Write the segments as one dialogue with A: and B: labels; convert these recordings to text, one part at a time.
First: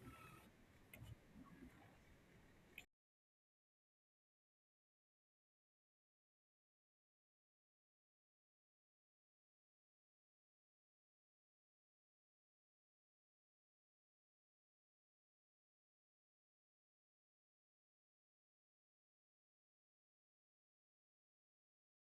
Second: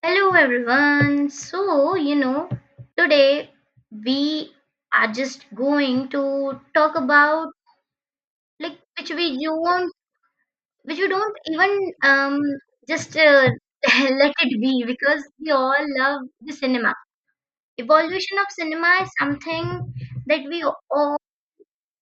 A: Hello everyone. So, today we are just going to talk about like which we you won't which you don't even um just let it be because we all love the cinema. Evolution of cinema is something that we all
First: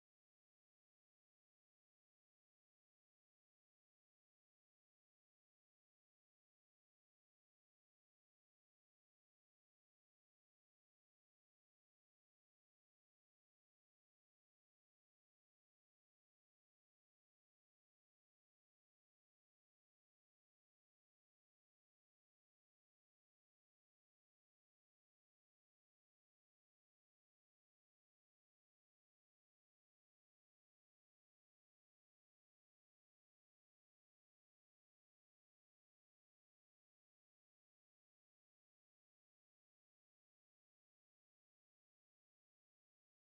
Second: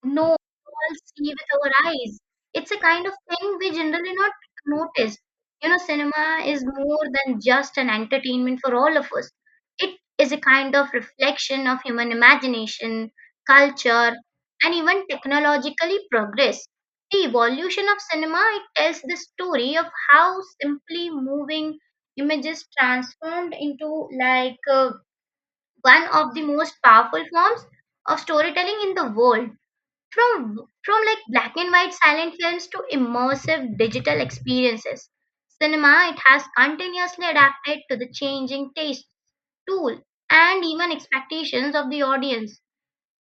A: no, we all see with our eyes. It's a kind of thing we generally not notice. Cinema is more than just an entertainment for all of us. It is a kind of reflection of human imagination, culture, and even technologically progress. The evolution of cinema, it tells the story of how simply moving images transformed into one of the most powerful forms of storytelling in the world from like black and white silent films to immersive digital experiences. Cinema, it has continuously adapted to the changing taste tool and even expectations of the audience.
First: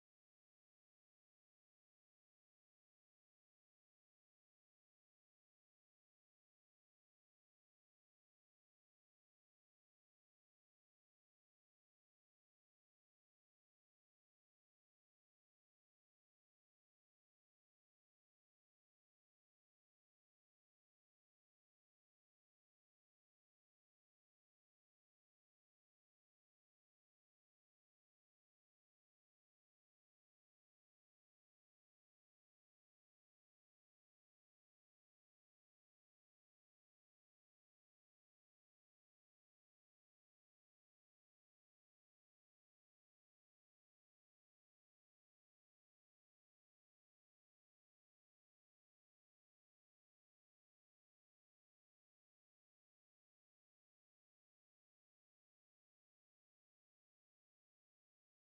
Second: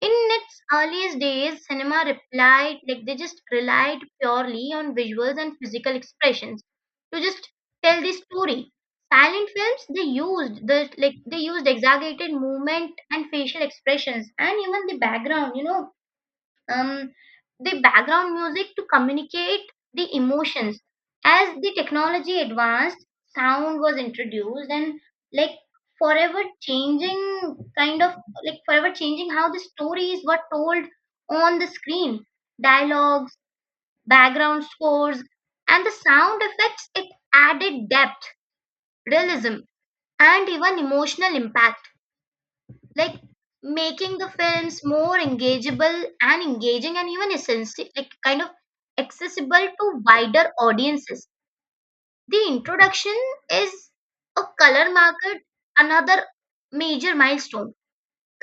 A: In its earliest days, cinema replied like they just relied purely on visuals and physical expressions to just tell the story. Silent films, they used exaggerated movement and facial expressions and even um, the background music to communicate the emotions. As the technology advanced, sound was introduced and like forever changing kind of like forever changing how the stories were told on the screen. Dialogues, background scores, and the sound effects, it added depth, realism, and even emotional impact, like making the films more engageable and engaging and even essentially, like, kind of accessible to wider audiences. The introduction is a color market, another major milestone.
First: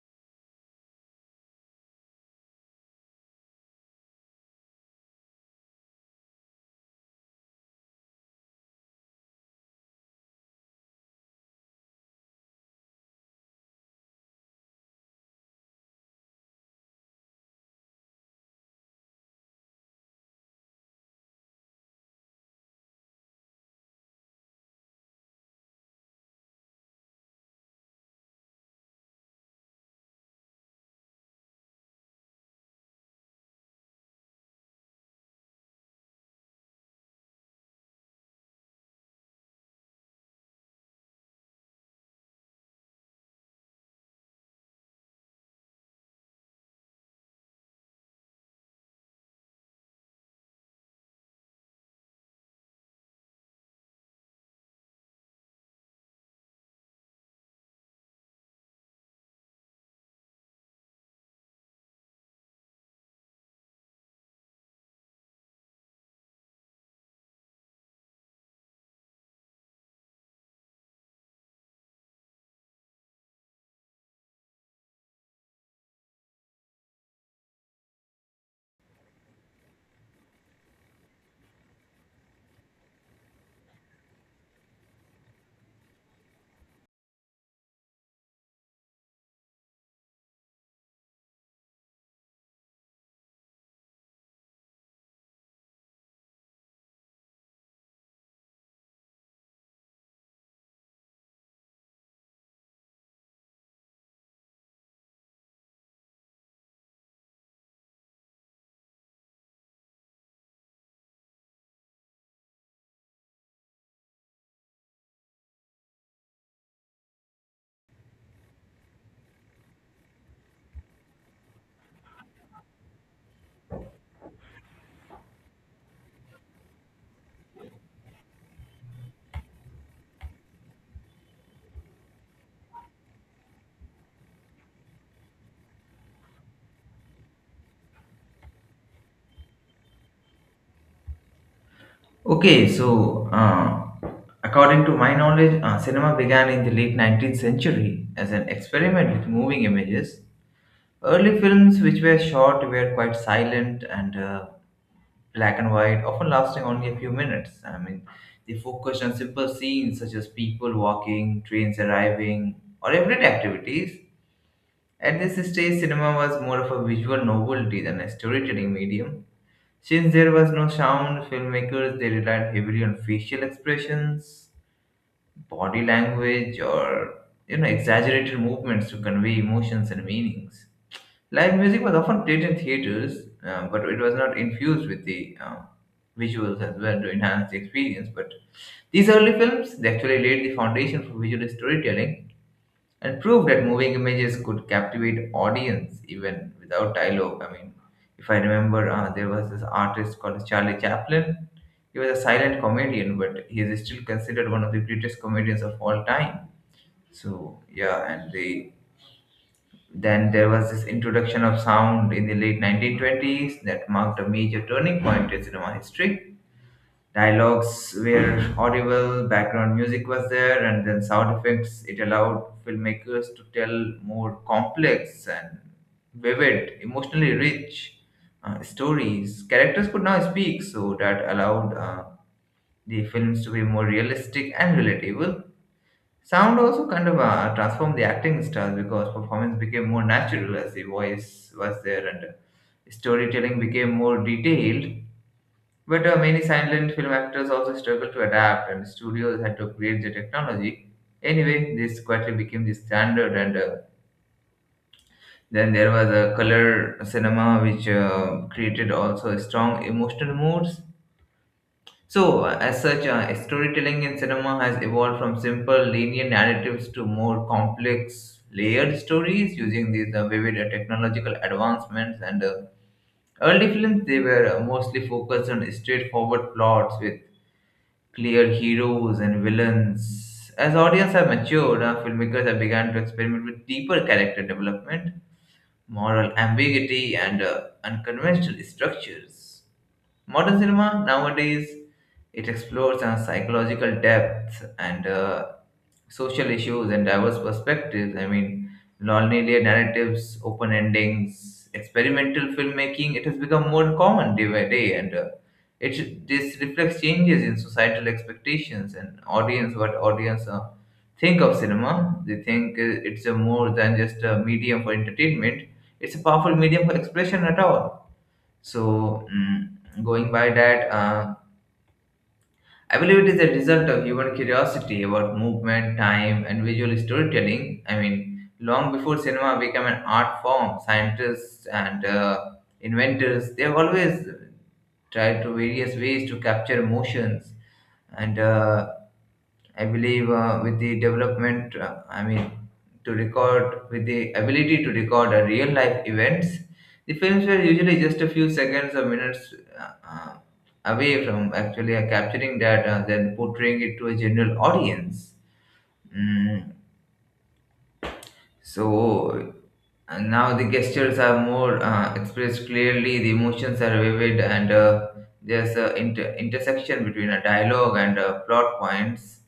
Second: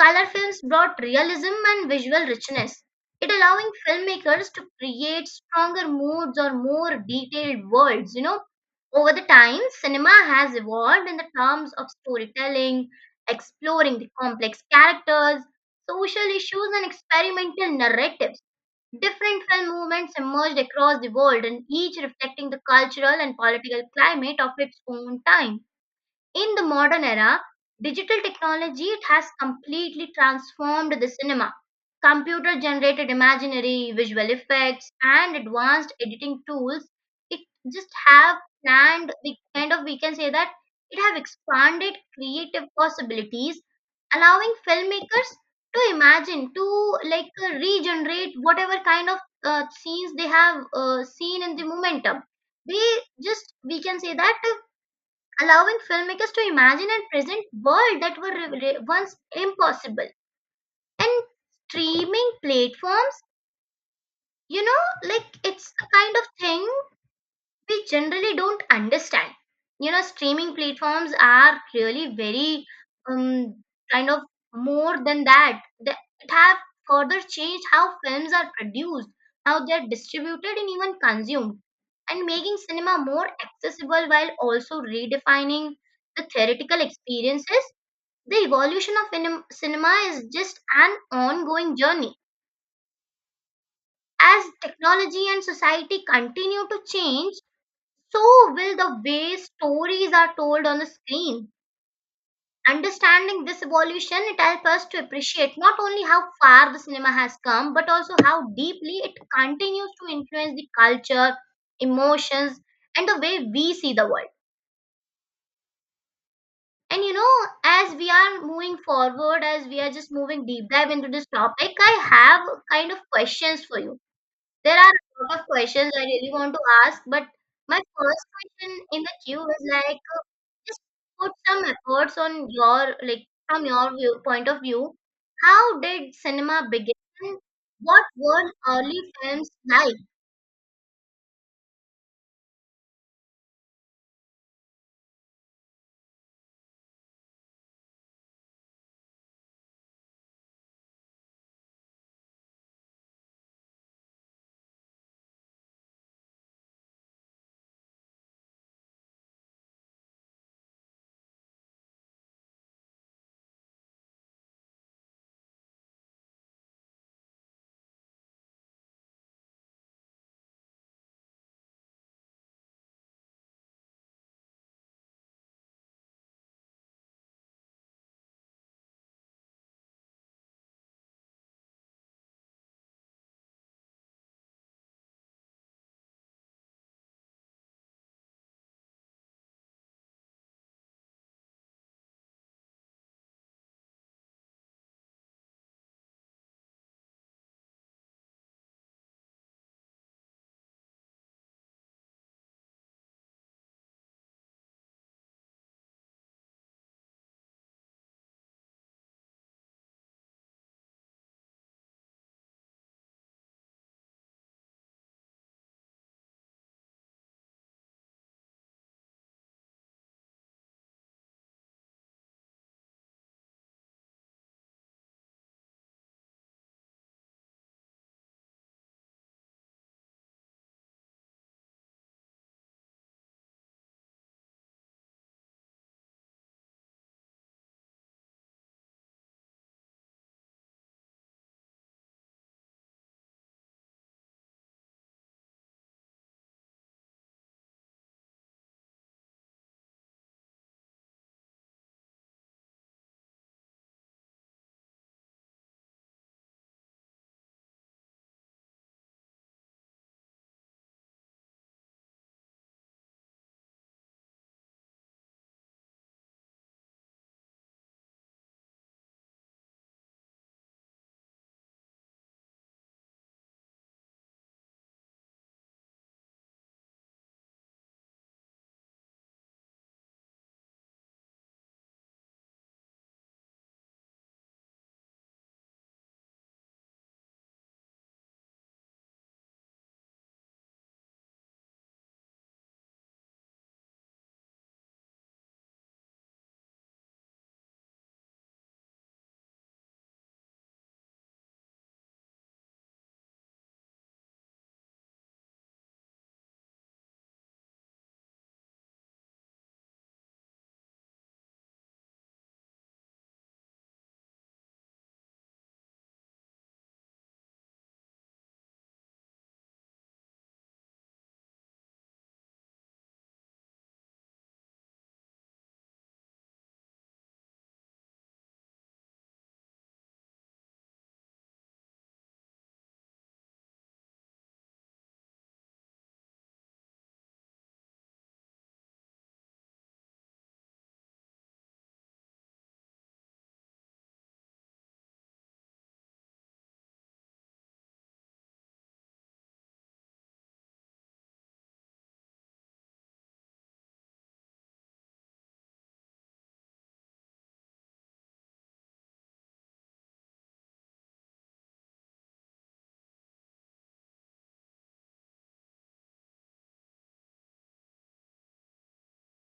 A: Color films brought realism and visual richness, it allowing filmmakers to create stronger moods or more detailed worlds. Over the time, cinema has evolved in the terms of storytelling, exploring the complex characters, social issues, and experimental narratives. Different film movements emerged across the world, and each reflecting the cultural and political climate of its own time. In the modern era, digital technology, it has completely transformed the cinema. Computer generated imaginary visual effects and advanced editing tools, it just have planned we kind of we can say that it have expanded creative possibilities, allowing filmmakers to imagine to regenerate whatever kind of scenes they have seen in the momentum. They, just we can say that allowing filmmakers to imagine and present worlds that were once impossible, and streaming platforms, you know like it's a kind of thing we generally don't understand. Streaming platforms are really very um, kind of more than that. They, it have further changed how films are produced, how they're distributed, and even consumed, and making cinema more accessible while also redefining the theoretical experiences. The evolution of cinema is just an ongoing journey. As technology and society continue to change, so will the way stories are told on the screen. Understanding this evolution, it helps us to appreciate not only how far the cinema has come, but also how deeply it continues to influence the culture, emotions, and the way we see the world. And as we are moving forward, as we are just moving deep dive into this topic, I have kind of questions for you. There are a lot of questions I really want to ask, but my first question in the queue is like, just put some efforts on your, like, from your view, point of view. How did cinema begin? What were early films like?
B: Okay, so according to my knowledge, cinema began in the late 19th century as an experiment with moving images. Early films which were shot were quite silent and black and white, often lasting only a few minutes. I mean, they focused on simple scenes such as people walking, trains arriving, or everyday activities. At this stage, cinema was more of a visual novelty than a storytelling medium. Since there was no sound, filmmakers they relied heavily on facial expressions, body language, or exaggerated movements to convey emotions and meanings. Live music was often played in theaters, but it was not infused with the visuals as well to enhance the experience. But these early films they actually laid the foundation for visual storytelling and prove that moving images could captivate audience even without dialogue. I mean, if I remember, there was this artist called Charlie Chaplin. He was a silent comedian, but he is still considered one of the greatest comedians of all time. So yeah, and they then there was this introduction of sound in the late 1920s that marked a major turning point in cinema history. Dialogues were audible, background music was there, and then sound effects. It allowed filmmakers to tell more complex and vivid, emotionally rich stories. Characters could now speak, so that allowed the films to be more realistic and relatable. Sound also kind of transformed the acting styles because performance became more natural as the voice was there, and storytelling became more detailed, but many silent film actors also struggled to adapt, and studios had to create the technology. Anyway, this quietly became the standard, and then there was a color cinema which created also strong emotional moods. So, as such, storytelling in cinema has evolved from simple linear narratives to more complex layered stories using these vivid technological advancements, and early films they were mostly focused on straightforward plots with clear heroes and villains. As audience have matured, our filmmakers have begun to experiment with deeper character development, moral ambiguity, and unconventional structures. Modern cinema nowadays, it explores a psychological depth and social issues and diverse perspectives. I mean, non-linear narratives, open endings, experimental filmmaking. It has become more common day by day, and it this reflects changes in societal expectations and audience. What audience think of cinema? They think it's a more than just a medium for entertainment. It's a powerful medium for expression at all, so going by that, I believe it is a result of human curiosity about movement, time, and visual storytelling. I mean, long before cinema became an art form, scientists and inventors they have always tried to various ways to capture emotions. And I believe with the development, I mean, to record with the ability to record a real life events, the films were usually just a few seconds or minutes away from actually capturing that and then portraying it to a general audience. Mm, so now the gestures are more expressed clearly, the emotions are vivid, and there's an intersection between a dialogue and plot points.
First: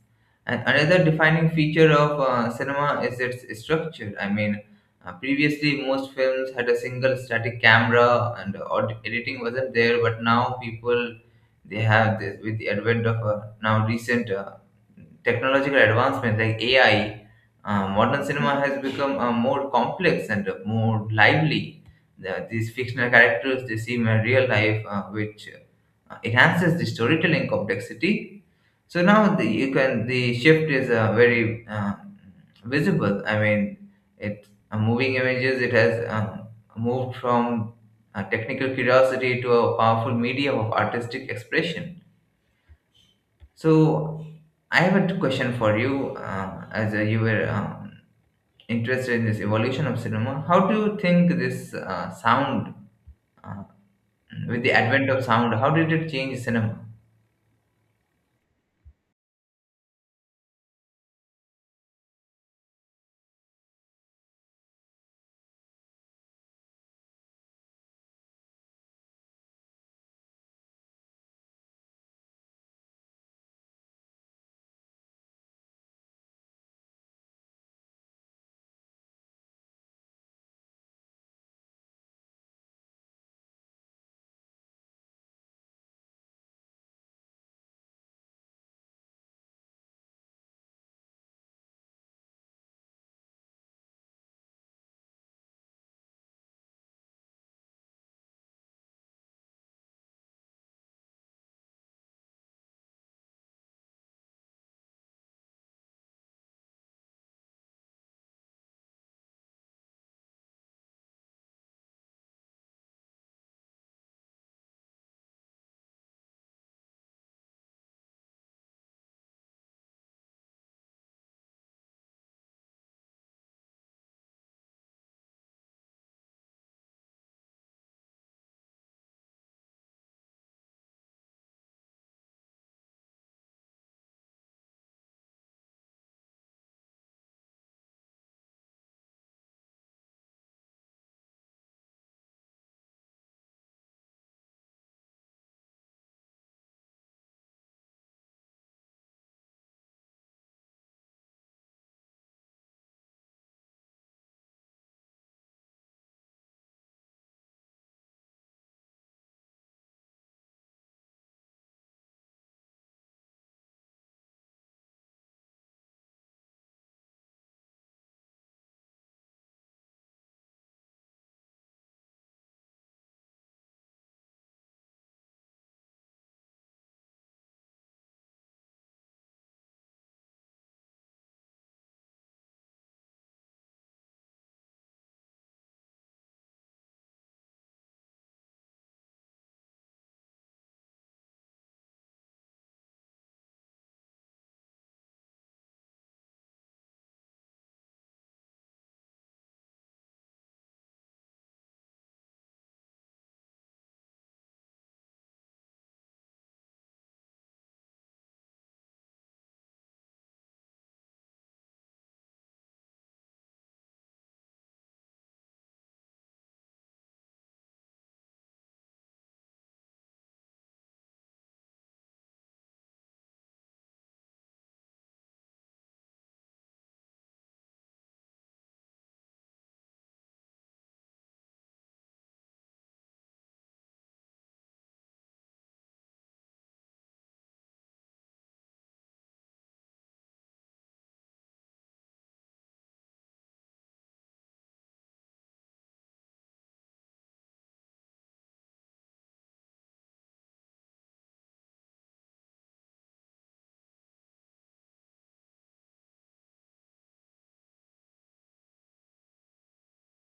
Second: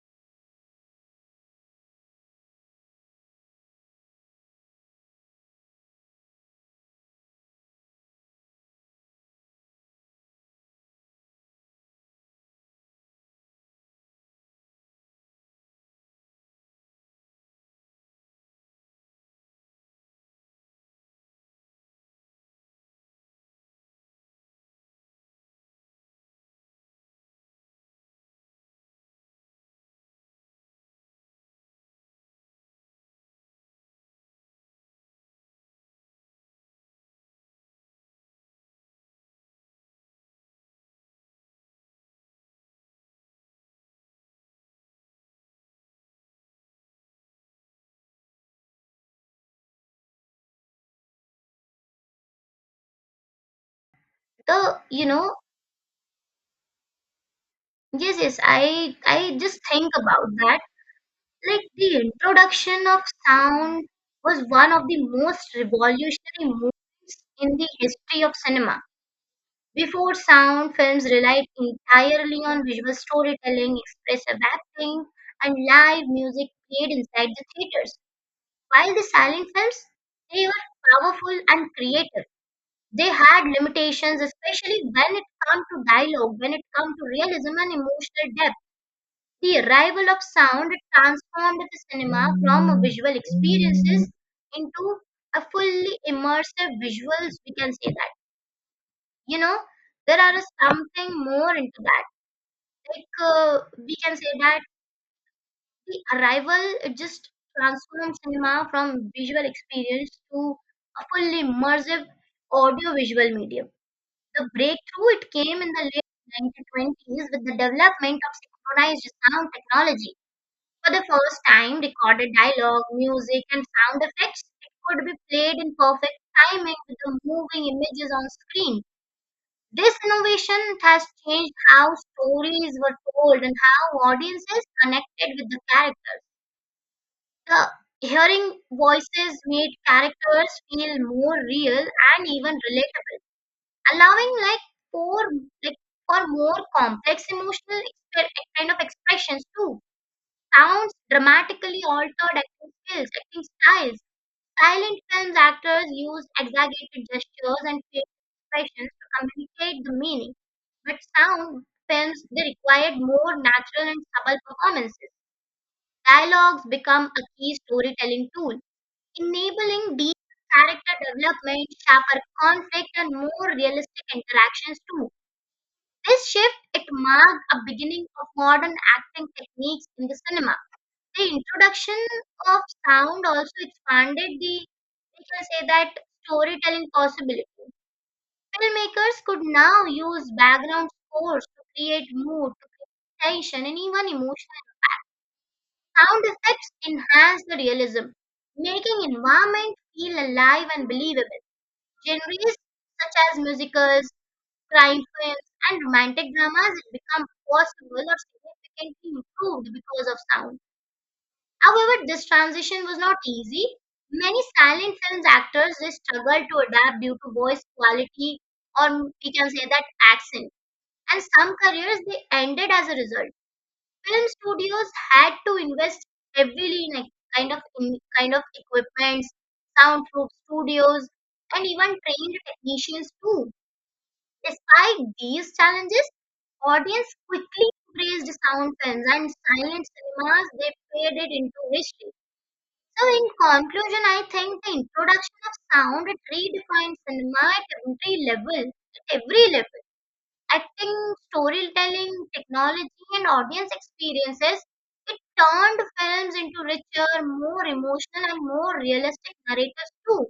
B: And another defining feature of cinema is its structure. I mean, previously most films had a single static camera and editing wasn't there, but now people they have this with the advent of now recent technological advancement like AI. Modern cinema has become more complex and more lively. These fictional characters they seem in real life, which enhances the storytelling complexity. So now you can the shift is very visible. I mean, it moving images. It has moved from technical curiosity to a powerful medium of artistic expression. So I have a question for you, as you were interested in this evolution of cinema. How do you think this sound, uh, with the
A: The, you
B: advent of
A: know,
B: sound, how did it change cinema?
A: yes, yes, I just think about that. Like, the introduction of sound was one of the most revolutionary moves in the history of cinema. Before sound, films relied entirely on visual storytelling, expressive acting, and live music played inside the theaters. While the silent films, they were powerful and creative. They had limitations, especially when it comes to dialogue, when it comes to realism and emotional depth. The arrival of sound transformed the cinema from a visual experiences into a fully immersive visuals. We can say that. You know, there are something more into that. like uh, we can say that the arrival, it just transforms cinema from visual experience to a fully immersive audio-visual medium. The breakthrough it came in the late 1920s with the development of synchronized sound technology. For the first time, recorded dialogue, music, and sound effects, it could be played in perfect timing with the moving images on screen. This innovation has changed how stories were told and how audiences connected with the characters. The hearing voices made characters feel more real and even relatable, allowing for like for more complex emotional expressions too. Sounds dramatically altered acting styles. Silent films actors used exaggerated gestures and facial expressions to communicate the meaning, but sound films, they required more natural and subtle performances. Dialogues become a key storytelling tool, enabling deep character development, sharper conflict, and more realistic interactions too. This shift, it marked a beginning of modern acting techniques in the cinema. The introduction of sound also expanded the, we can say that storytelling possibilities. Filmmakers could now use background scores to create mood, to create tension, and even emotion. Sound effects enhance the realism, making environment feel alive and believable. Genres such as musicals, crime films, and romantic dramas become possible or significantly improved because of sound. However, this transition was not easy. Many silent films actors, they struggle to adapt due to voice quality, or we can say that accent. And some careers they ended as a result. Film studios had to invest heavily in a kind of equipments, soundproof studios, and even trained technicians too. Despite these challenges, audience quickly praised sound films, and silent cinemas, they faded into history. So, in conclusion, I think the introduction of sound, it redefined cinema at every level, acting, storytelling, technology, and audience experiences. It turned films into richer, more emotional, and more realistic narratives too.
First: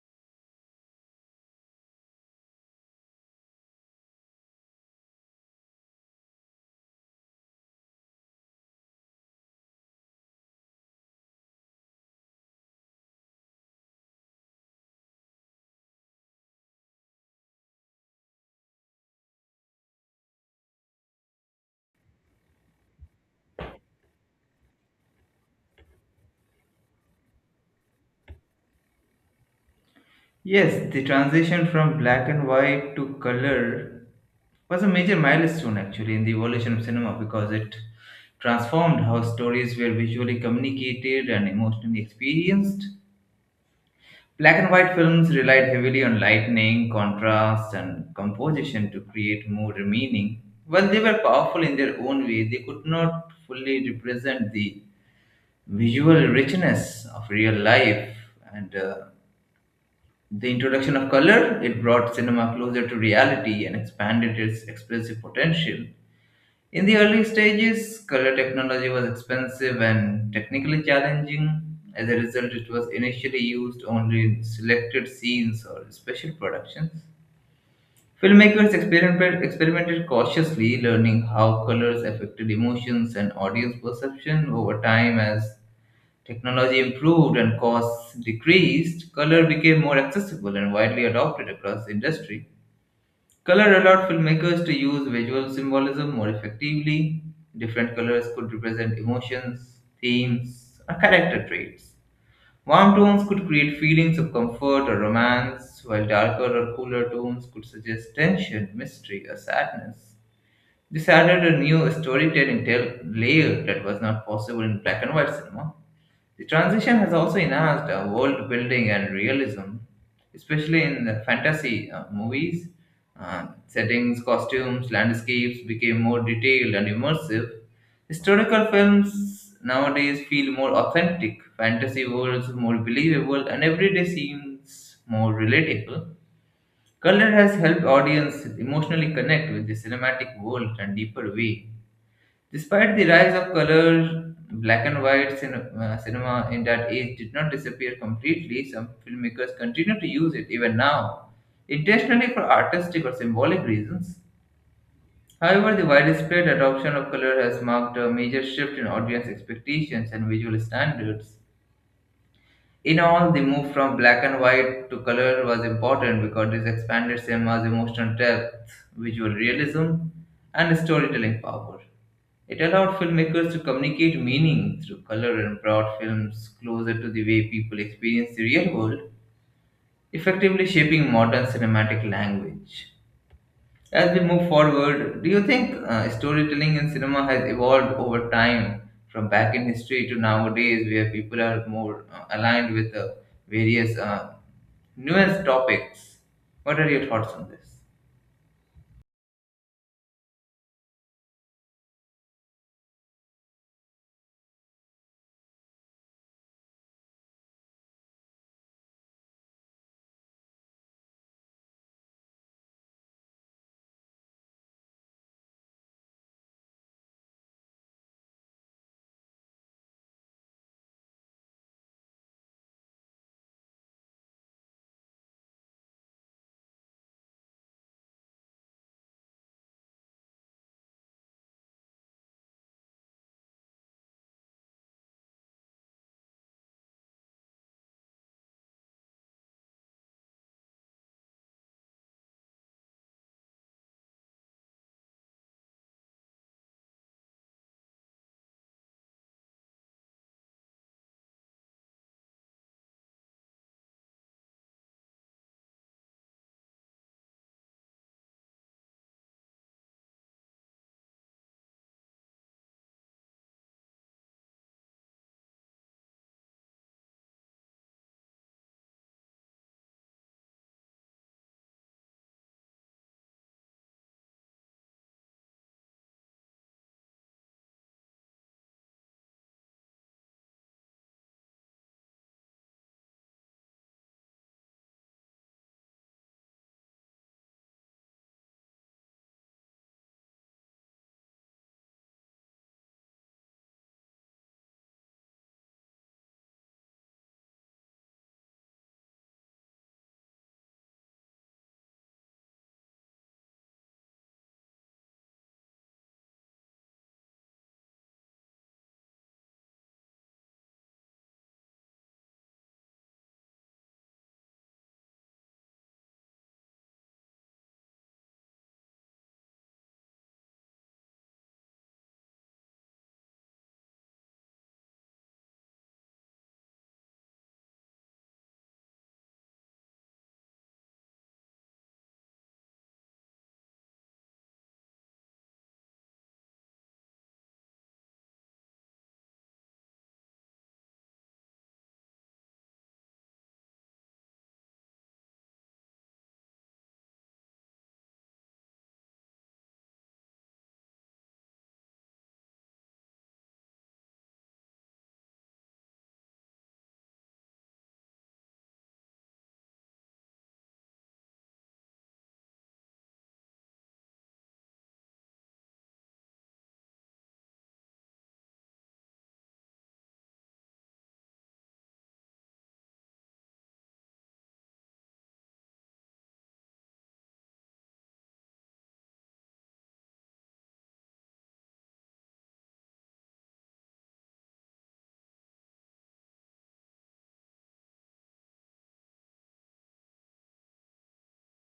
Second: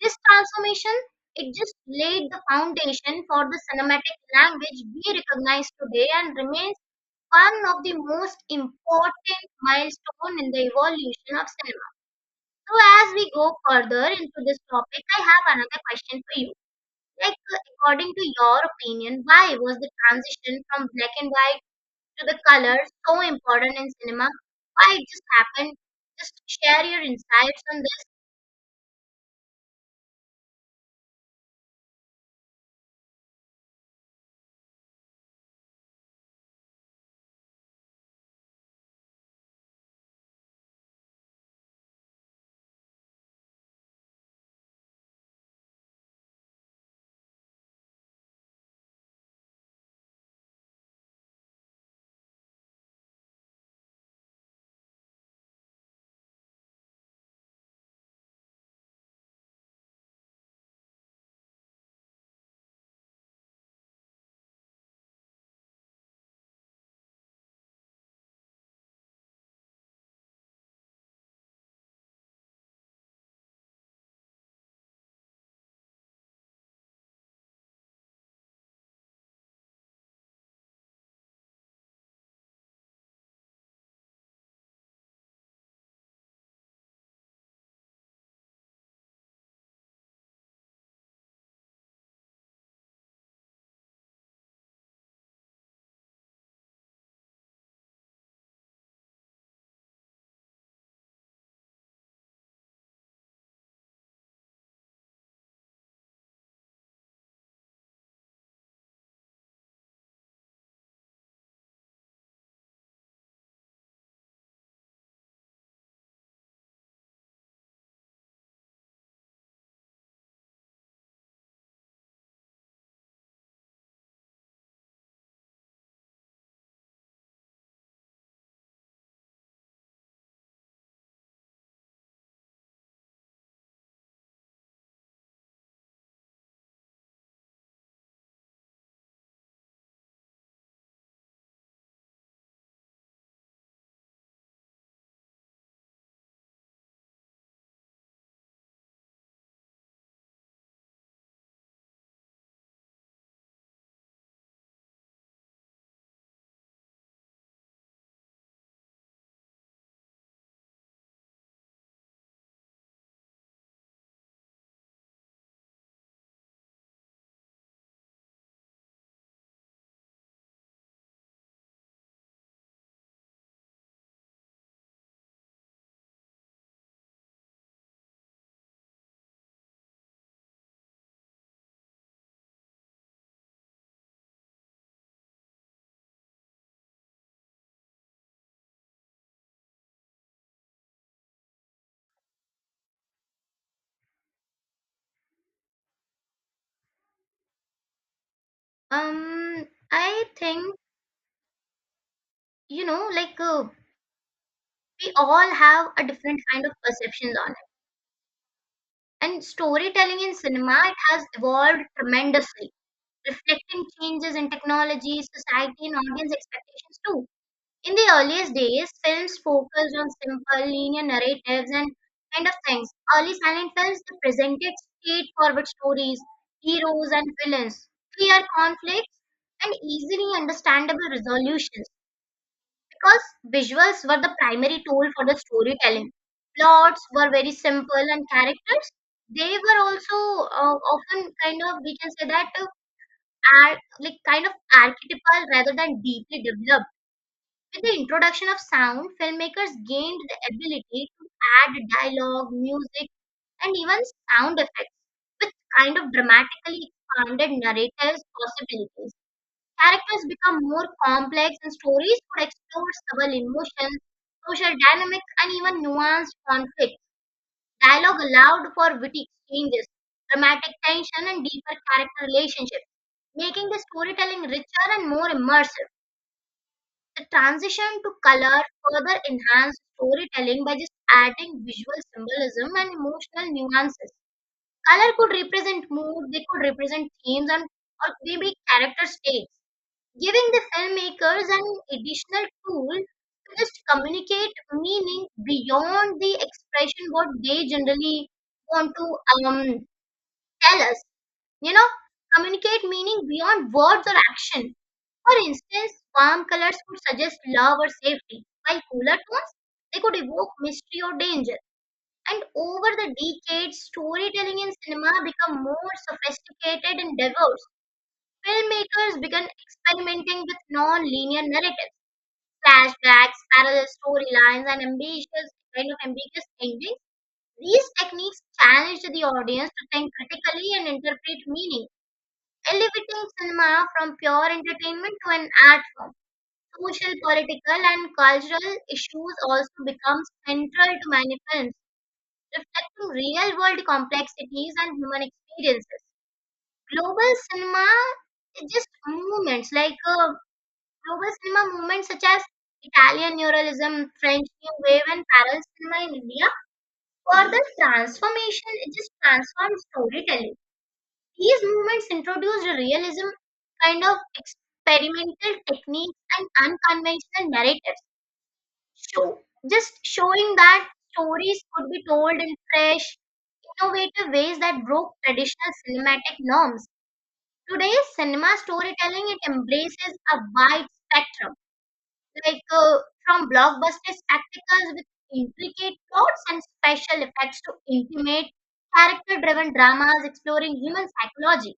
A: This transformation, it just laid the foundation for the cinematic language we recognize today, and remains one of the most important milestone in the evolution of cinema. So, as we go further into this topic, I have another question for you. Like, according to your opinion, why was the transition from black and white to the color so important in cinema? Why it just happened? Just share your insights on this.
B: Yes, the transition from black and white to color was a major milestone actually in the evolution of cinema because it transformed how stories were visually communicated and emotionally experienced. Black and white films relied heavily on lighting, contrast, and composition to create more meaning. While they were powerful in their own way, they could not fully represent the visual richness of real life, and the introduction of color, it brought cinema closer to reality and expanded its expressive potential. In the early stages, color technology was expensive and technically challenging. As a result, it was initially used only in selected scenes or special productions. Filmmakers experimented cautiously, learning how colors affected emotions and audience perception over time as technology improved and costs decreased. Color became more accessible and widely adopted across the industry. Color allowed filmmakers to use visual symbolism more effectively. Different colors could represent emotions, themes, or character traits. Warm tones could create feelings of comfort or romance, while darker or cooler tones could suggest tension, mystery, or sadness. This added a new storytelling layer that was not possible in black and white cinema. The transition has also enhanced world building and realism, especially in the fantasy movies. Settings, costumes, landscapes became more detailed and immersive. Historical films nowadays feel more authentic, fantasy worlds more believable, and everyday scenes more relatable. Color has helped audience emotionally connect with the cinematic world in a deeper way. Despite the rise of color, black and white cinema in that age did not disappear completely. Some filmmakers continue to use it even now, intentionally for artistic or symbolic reasons. However, the widespread adoption of color has marked a major shift in audience expectations and visual standards. In all, the move from black and white to color was important because this expanded cinema's emotional depth, visual realism, and storytelling power. It allowed filmmakers to communicate meaning through color and brought films closer to the way people experience the real world, effectively shaping modern cinematic language. As we move forward, do you think storytelling in cinema has evolved over time from back in history to nowadays, where people are more aligned with various nuanced topics? What are your thoughts on this?
A: Um, I think, you know, like uh, we all have a different kind of perceptions on it, and storytelling in cinema, it has evolved tremendously, reflecting changes in technology, society, and audience expectations too. In the earliest days, films focused on simple, linear narratives and kind of things. Early silent films, they presented straightforward stories, heroes and villains, clear conflicts, and easily understandable resolutions, because visuals were the primary tool for the storytelling. Plots were very simple, and characters, they were also often kind of, we can say that, archetypal rather than deeply developed. With the introduction of sound, filmmakers gained the ability to add dialogue, music, and even sound effects, which kind of dramatically expanded narratives' possibilities. Characters become more complex, and stories could explore subtle emotions, social dynamics, and even nuanced conflicts. Dialogue allowed for witty exchanges, dramatic tension, and deeper character relationships, making the storytelling richer and more immersive. The transition to color further enhanced storytelling by just adding visual symbolism and emotional nuances. Color could represent mood, they could represent themes, and or maybe character stakes, giving the filmmakers an additional tool to just communicate meaning beyond the expression what they generally want to um, tell us. You know, Communicate meaning beyond words or action. For instance, warm colors could suggest love or safety, while cooler tones, they could evoke mystery or danger. And over the decades, storytelling in cinema became more sophisticated and diverse. Filmmakers began experimenting with non-linear narratives, flashbacks, parallel storylines, and ambitious kind of ambiguous endings. These techniques challenged the audience to think critically and interpret meaning, elevating cinema from pure entertainment to an art form. Social, political, and cultural issues also become central to Manipens, reflecting real world complexities and human experiences. Global cinema, is just movements like uh, global cinema movements such as Italian neorealism, French New Wave, and parallel cinema in India, for the transformation, it just transformed storytelling. These movements introduced realism, experimental techniques, and unconventional narratives, show showing that stories could be told in fresh, innovative ways that broke traditional cinematic norms. Today's cinema storytelling, it embraces a wide spectrum, like uh, from blockbuster spectacles with intricate plots and special effects to intimate, character driven dramas exploring human psychology.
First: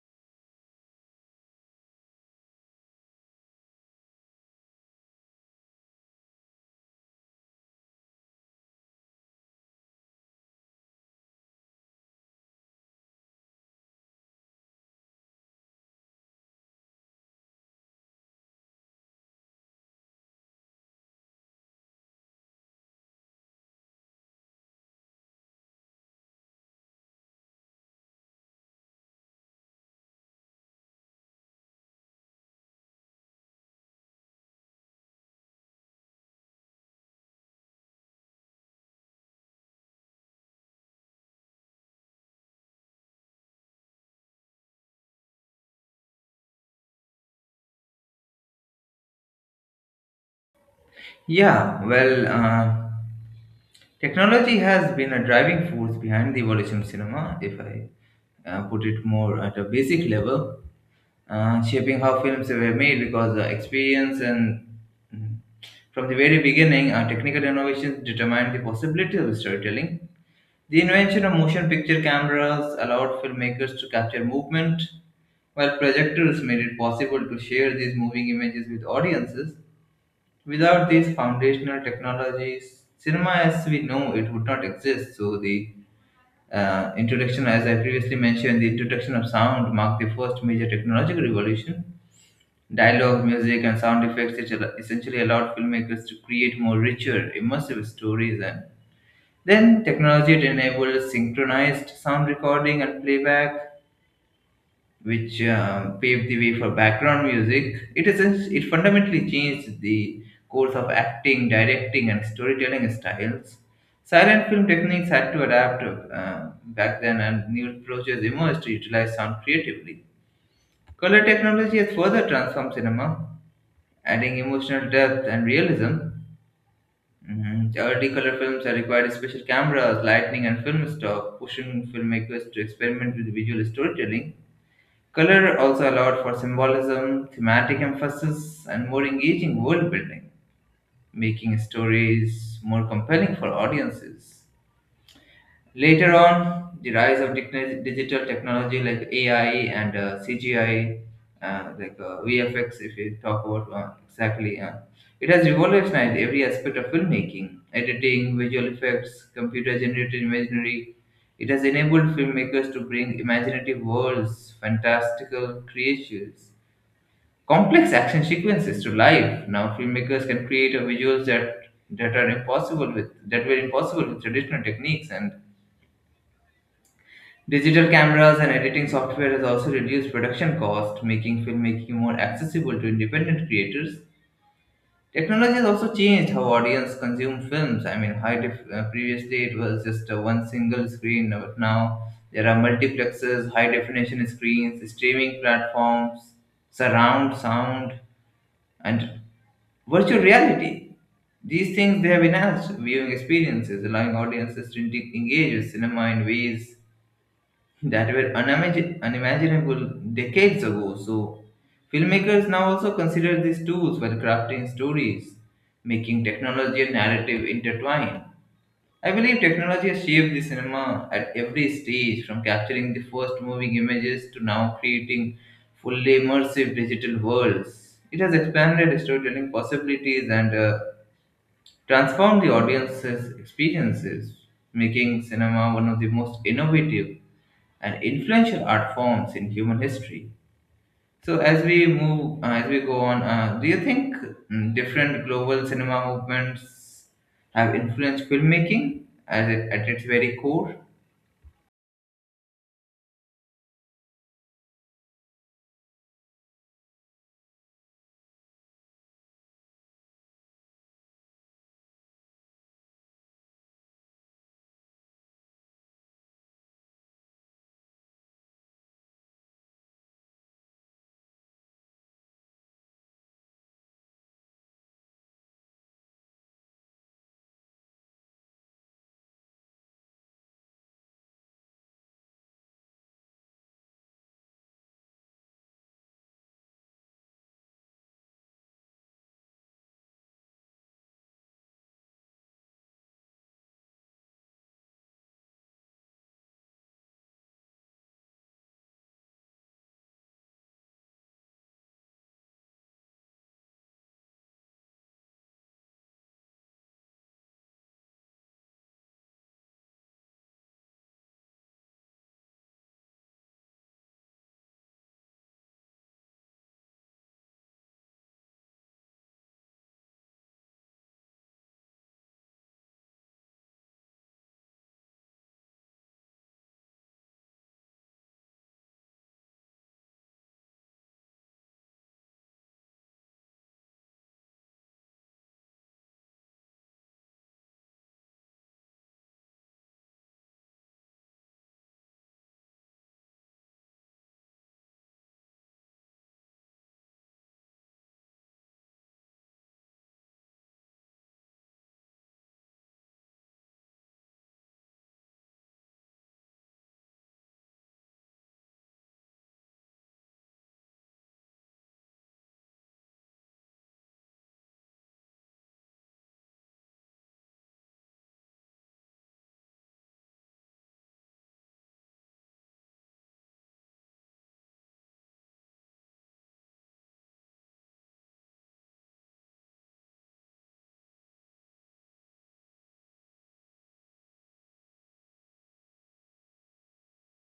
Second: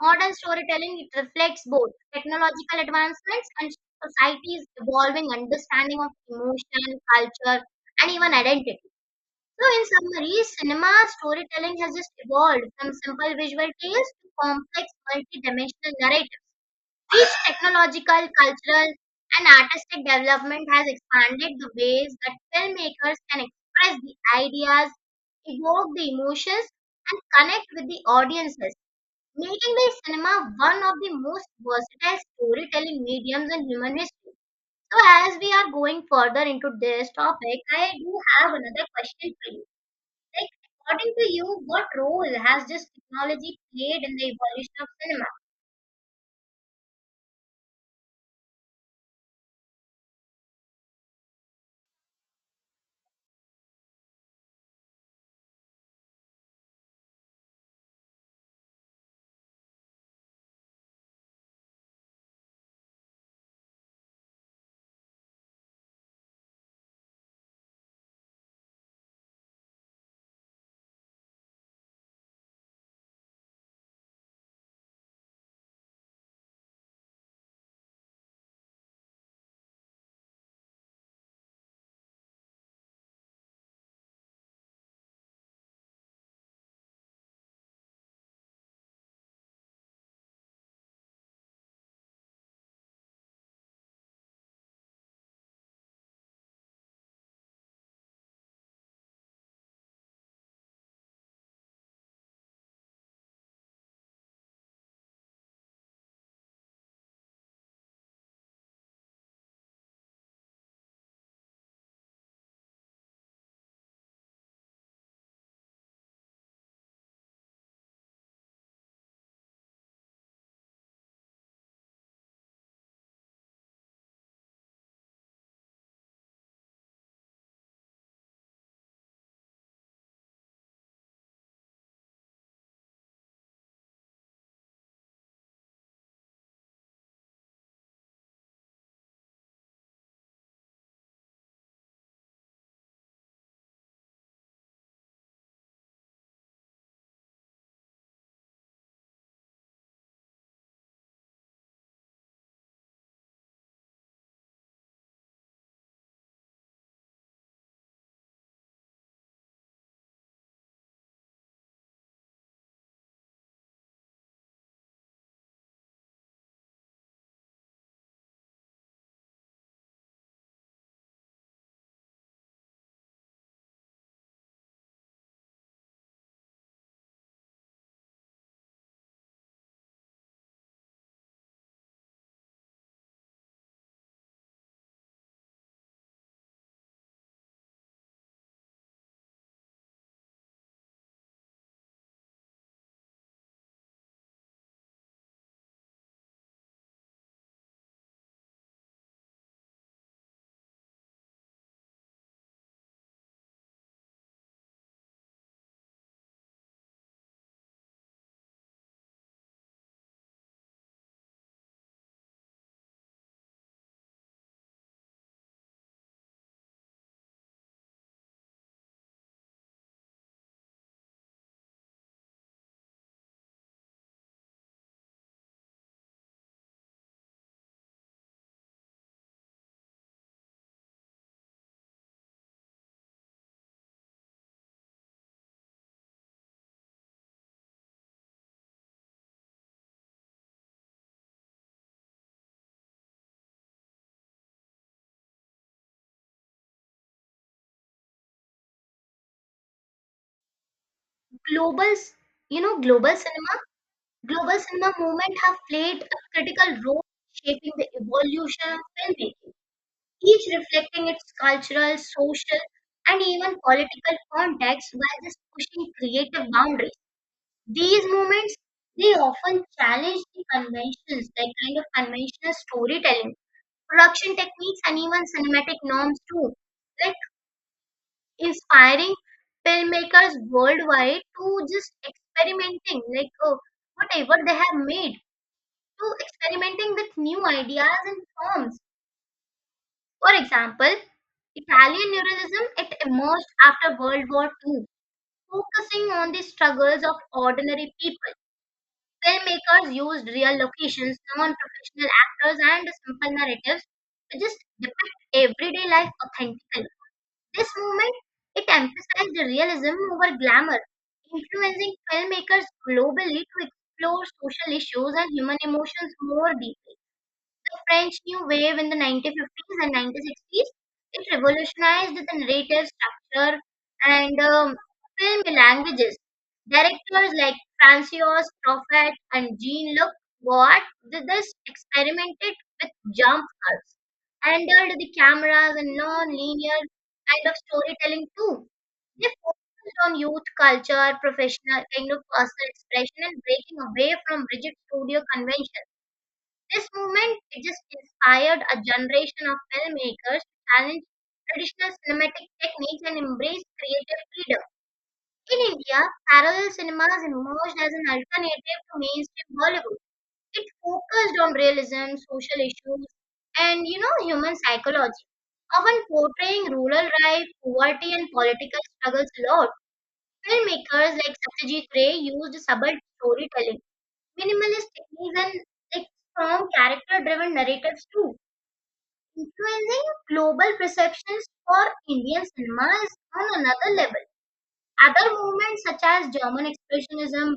A: Modern storytelling, it reflects both technological advancements and society's evolving understanding of emotion, culture, and even identity. So, in summary, cinema storytelling has just evolved from simple visual tales to complex, multi-dimensional narratives. Each technological, cultural, and artistic development has expanded the ways that filmmakers can express the ideas, evoke the emotions, and connect with the audiences, making the cinema one of the most versatile storytelling mediums in human history. So, as we are going further into this topic, I do have another question for you. Like, according to you, what role has this technology played in the evolution of cinema?
B: Yeah, well, technology has been a driving force behind the evolution of cinema, if I put it more at a basic level, shaping how films were made because experience and mm, from the very beginning, technical innovations determined the possibility of storytelling. The invention of motion picture cameras allowed filmmakers to capture movement, while projectors made it possible to share these moving images with audiences. Without these foundational technologies, cinema as we know it would not exist. So the introduction, as I previously mentioned, the introduction of sound marked the first major technological revolution. Dialogue, music, and sound effects which essentially allowed filmmakers to create more richer, immersive stories. And then technology it enabled synchronized sound recording and playback, which paved the way for background music. It fundamentally changed the course of acting, directing, and storytelling styles. Silent film techniques had to adapt back then, and new approaches emerged to utilize sound creatively. Color technology has further transformed cinema, adding emotional depth and realism. Mhm. The early color films had required special cameras, lighting, and film stock, pushing filmmakers to experiment with visual storytelling. Color also allowed for symbolism, thematic emphasis, and more engaging world building, making stories more compelling for audiences. Later on, the rise of digital technology like AI and CGI, like VFX, if you talk about exactly, it has revolutionized every aspect of filmmaking, editing, visual effects, computer generated imagery. It has enabled filmmakers to bring imaginative worlds, fantastical creatures, complex action sequences to life. Now filmmakers can create a visuals that were impossible with traditional techniques, and digital cameras and editing software has also reduced production cost, making filmmaking more accessible to independent creators. Technology has also changed how audience consume films. I mean, previously it was just one single screen, but now there are multiplexes, high definition screens, streaming platforms, surround sound, and virtual reality. These things they have enhanced viewing experiences, allowing audiences to engage with cinema in ways that were unimaginable decades ago. So, filmmakers now also consider these tools while crafting stories, making technology and narrative intertwine. I believe technology has shaped the cinema at every stage, from capturing the first moving images to now creating fully immersive digital worlds. It has expanded storytelling possibilities and transform the audience's experiences, making cinema one of the most innovative and influential art forms in human history. So, as we go on, do you think different global cinema movements have influenced filmmaking as it, at its very core?
A: Global, c- you know, global cinema movement have played a critical role in shaping the evolution of filmmaking, each reflecting its cultural, social, and even political context, while just pushing creative boundaries. These movements, they often challenge the conventions, like kind of conventional storytelling, production techniques, and even cinematic norms too, like inspiring filmmakers worldwide to just experimenting, like oh, whatever they have made, to experimenting with new ideas and forms. For example, Italian neorealism, it emerged after World War II, focusing on the struggles of ordinary people. Filmmakers used real locations, non-professional actors, and simple narratives to just depict everyday life authentically. This movement, it emphasized realism over glamour, influencing filmmakers globally to explore social issues and human emotions more deeply. The French New Wave in the 1950s and 1960s, it revolutionized the narrative structure and film languages. Directors like Francois Truffaut and Jean-Luc Godard did this, experimented with jump cuts, handled the cameras and non-linear kind of storytelling too. They focused on youth culture, professional kind of personal expression, and breaking away from rigid studio conventions. This movement just inspired a generation of filmmakers to challenge traditional cinematic techniques and embrace creative freedom. In India, parallel cinemas emerged as an alternative to mainstream Bollywood. It focused on realism, social issues, and, you know, human psychology, often portraying rural life, poverty, and political struggles a lot. Filmmakers like Satyajit Ray used subtle storytelling, minimalist techniques, and, like, strong character-driven narratives too, influencing global perceptions for Indian cinema is on another level. Other movements such as German Expressionism,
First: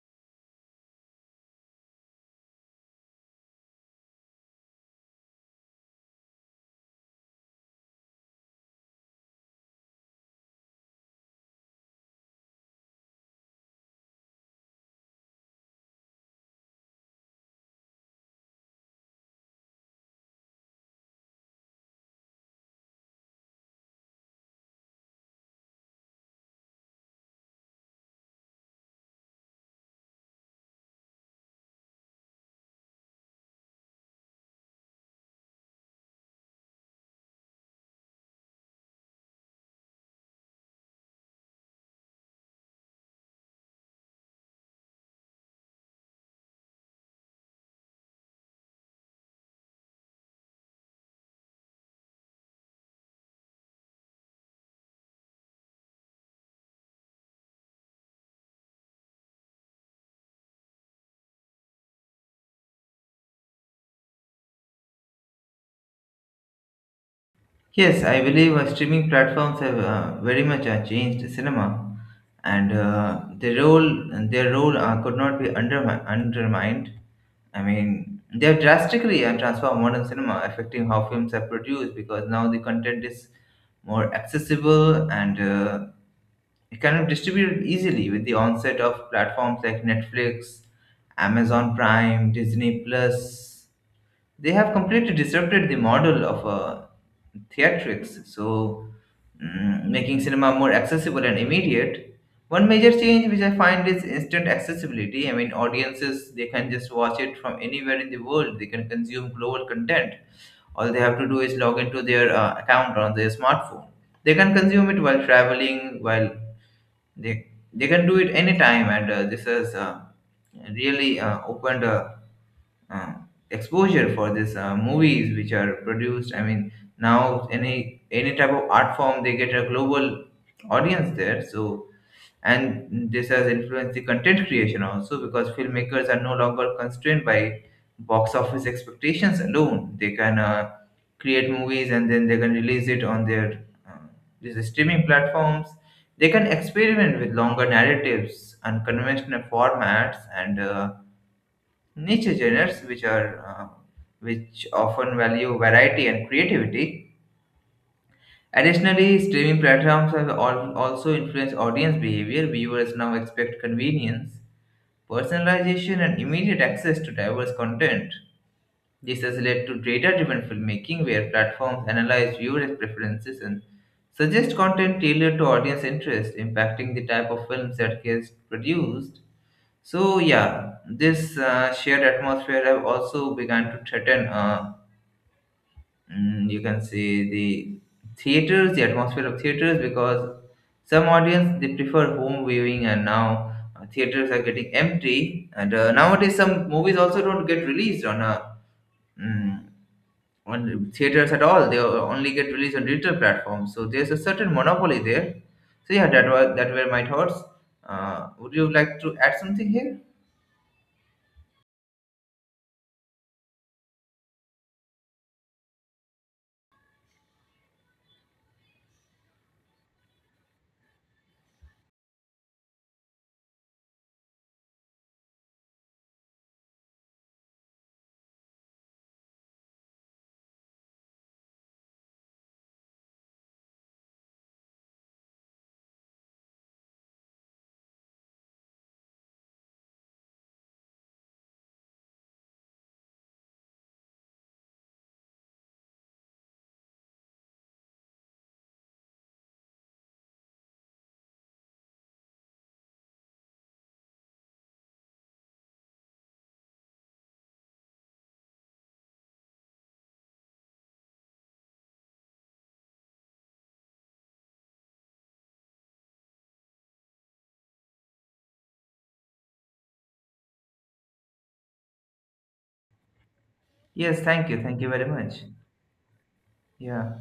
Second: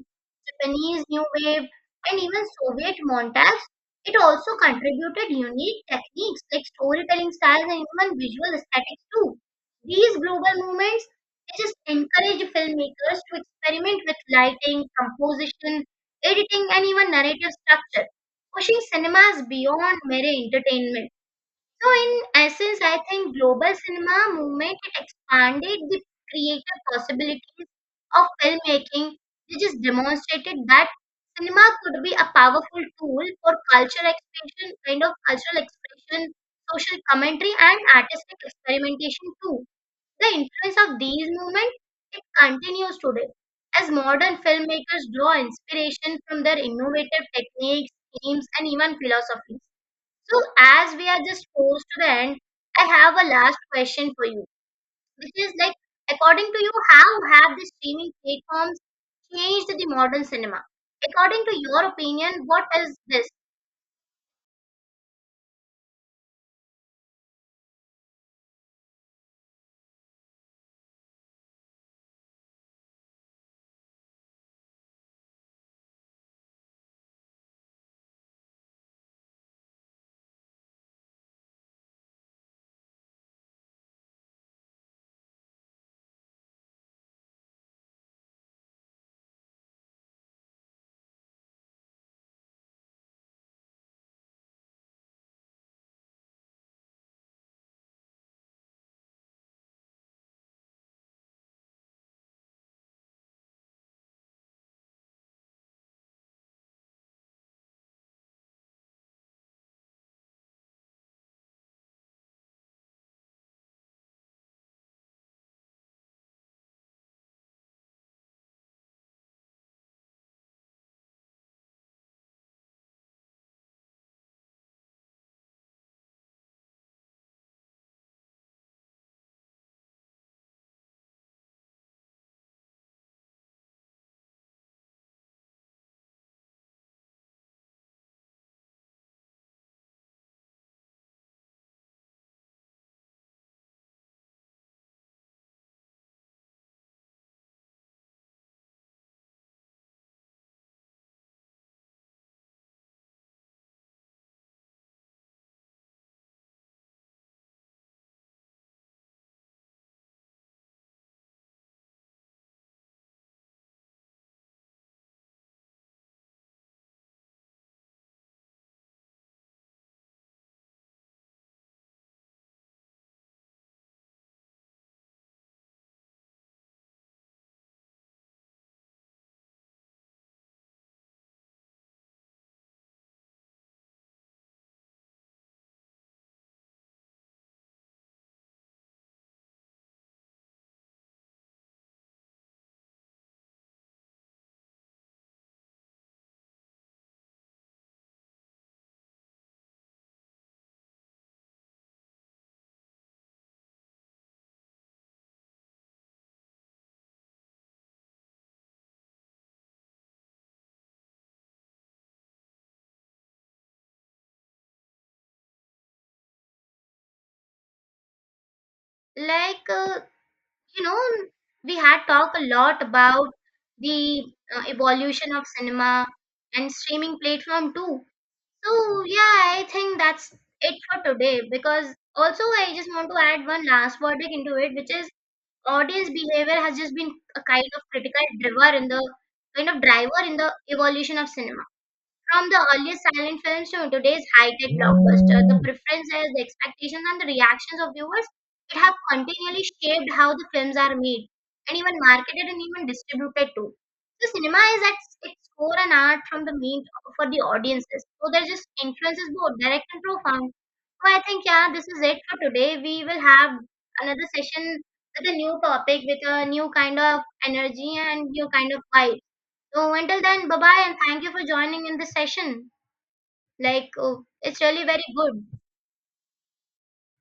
A: Japanese New Wave, and even Soviet montages, it also contributed unique techniques like storytelling styles and even visual aesthetics too. These global movements, they just encourage filmmakers to experiment with lighting, composition, editing, and even narrative structure, pushing cinemas beyond mere entertainment. So in essence, I think global cinema movement, it expanded the creative possibilities of filmmaking. They just demonstrated that cinema could be a powerful tool for cultural expression, kind of cultural expression, social commentary, and artistic experimentation too. The influence of these movements, it continues today as modern filmmakers draw inspiration from their innovative techniques, themes, and even philosophies. So, as we are just close to the end, I have a last question for you, which is like, according to you, how have the streaming platforms changed the modern cinema? According to your opinion, what is this?
B: Yes, I believe streaming platforms have very much changed cinema, and their role could not be undermined. I mean, they have drastically transformed modern cinema, affecting how films are produced because now the content is more accessible, and it can be distributed easily with the onset of platforms like Netflix, Amazon Prime, Disney Plus. They have completely disrupted the model of theatrics, so making cinema more accessible and immediate. One major change which I find is instant accessibility. I mean, audiences they can just watch it from anywhere in the world. They can consume global content. All they have to do is log into their account on their smartphone. They can consume it while traveling, while they they can do it anytime, and this has really opened a uh, exposure for this movies which are produced. I mean, now any type of art form they get a global audience there, so and this has influenced the content creation also, because filmmakers are no longer constrained by box office expectations alone. They can create movies and then they can release it on their these streaming platforms. They can experiment with longer narratives, unconventional formats, and niche genres which often value variety and creativity. Additionally, streaming platforms have also influenced audience behavior. Viewers now expect convenience, personalization, and immediate access to diverse content. This has led to data-driven filmmaking, where platforms analyze viewers' preferences and suggest content tailored to audience interest, impacting the type of films that gets produced. So yeah, this shared atmosphere have also begun to threaten. You can say the theaters, the atmosphere of theaters, because some audience they prefer home viewing, and now theaters are getting empty. And nowadays, some movies also don't get released on mm, on theaters at all. They only get released on digital platforms, so there's a certain monopoly there. So yeah, that were my thoughts. Uh, would you like to add something here?
A: Like, you know, we had talked a lot about the evolution of cinema and streaming platform too. So, yeah, I think that's it for today, because also I just want to add one last verdict into it, which is audience behavior has just been a kind of critical driver in the evolution of cinema. From the earliest silent films to today's high-tech blockbuster, the preferences, the expectations, and the reactions of viewers, it have continually shaped how the films are made and even marketed and even distributed too. So cinema is at its core an art from the mean for the audiences. So there just influences both direct and profound. So I think, yeah, this is it for today. We will have another session with a new topic, with a new kind of energy and new kind of vibe. So until then, bye bye, and thank you for joining in this session. Like,
B: Yes,
A: oh,
B: thank you,
A: it's
B: thank
A: really
B: you
A: very
B: very much.
A: good.
B: Yeah.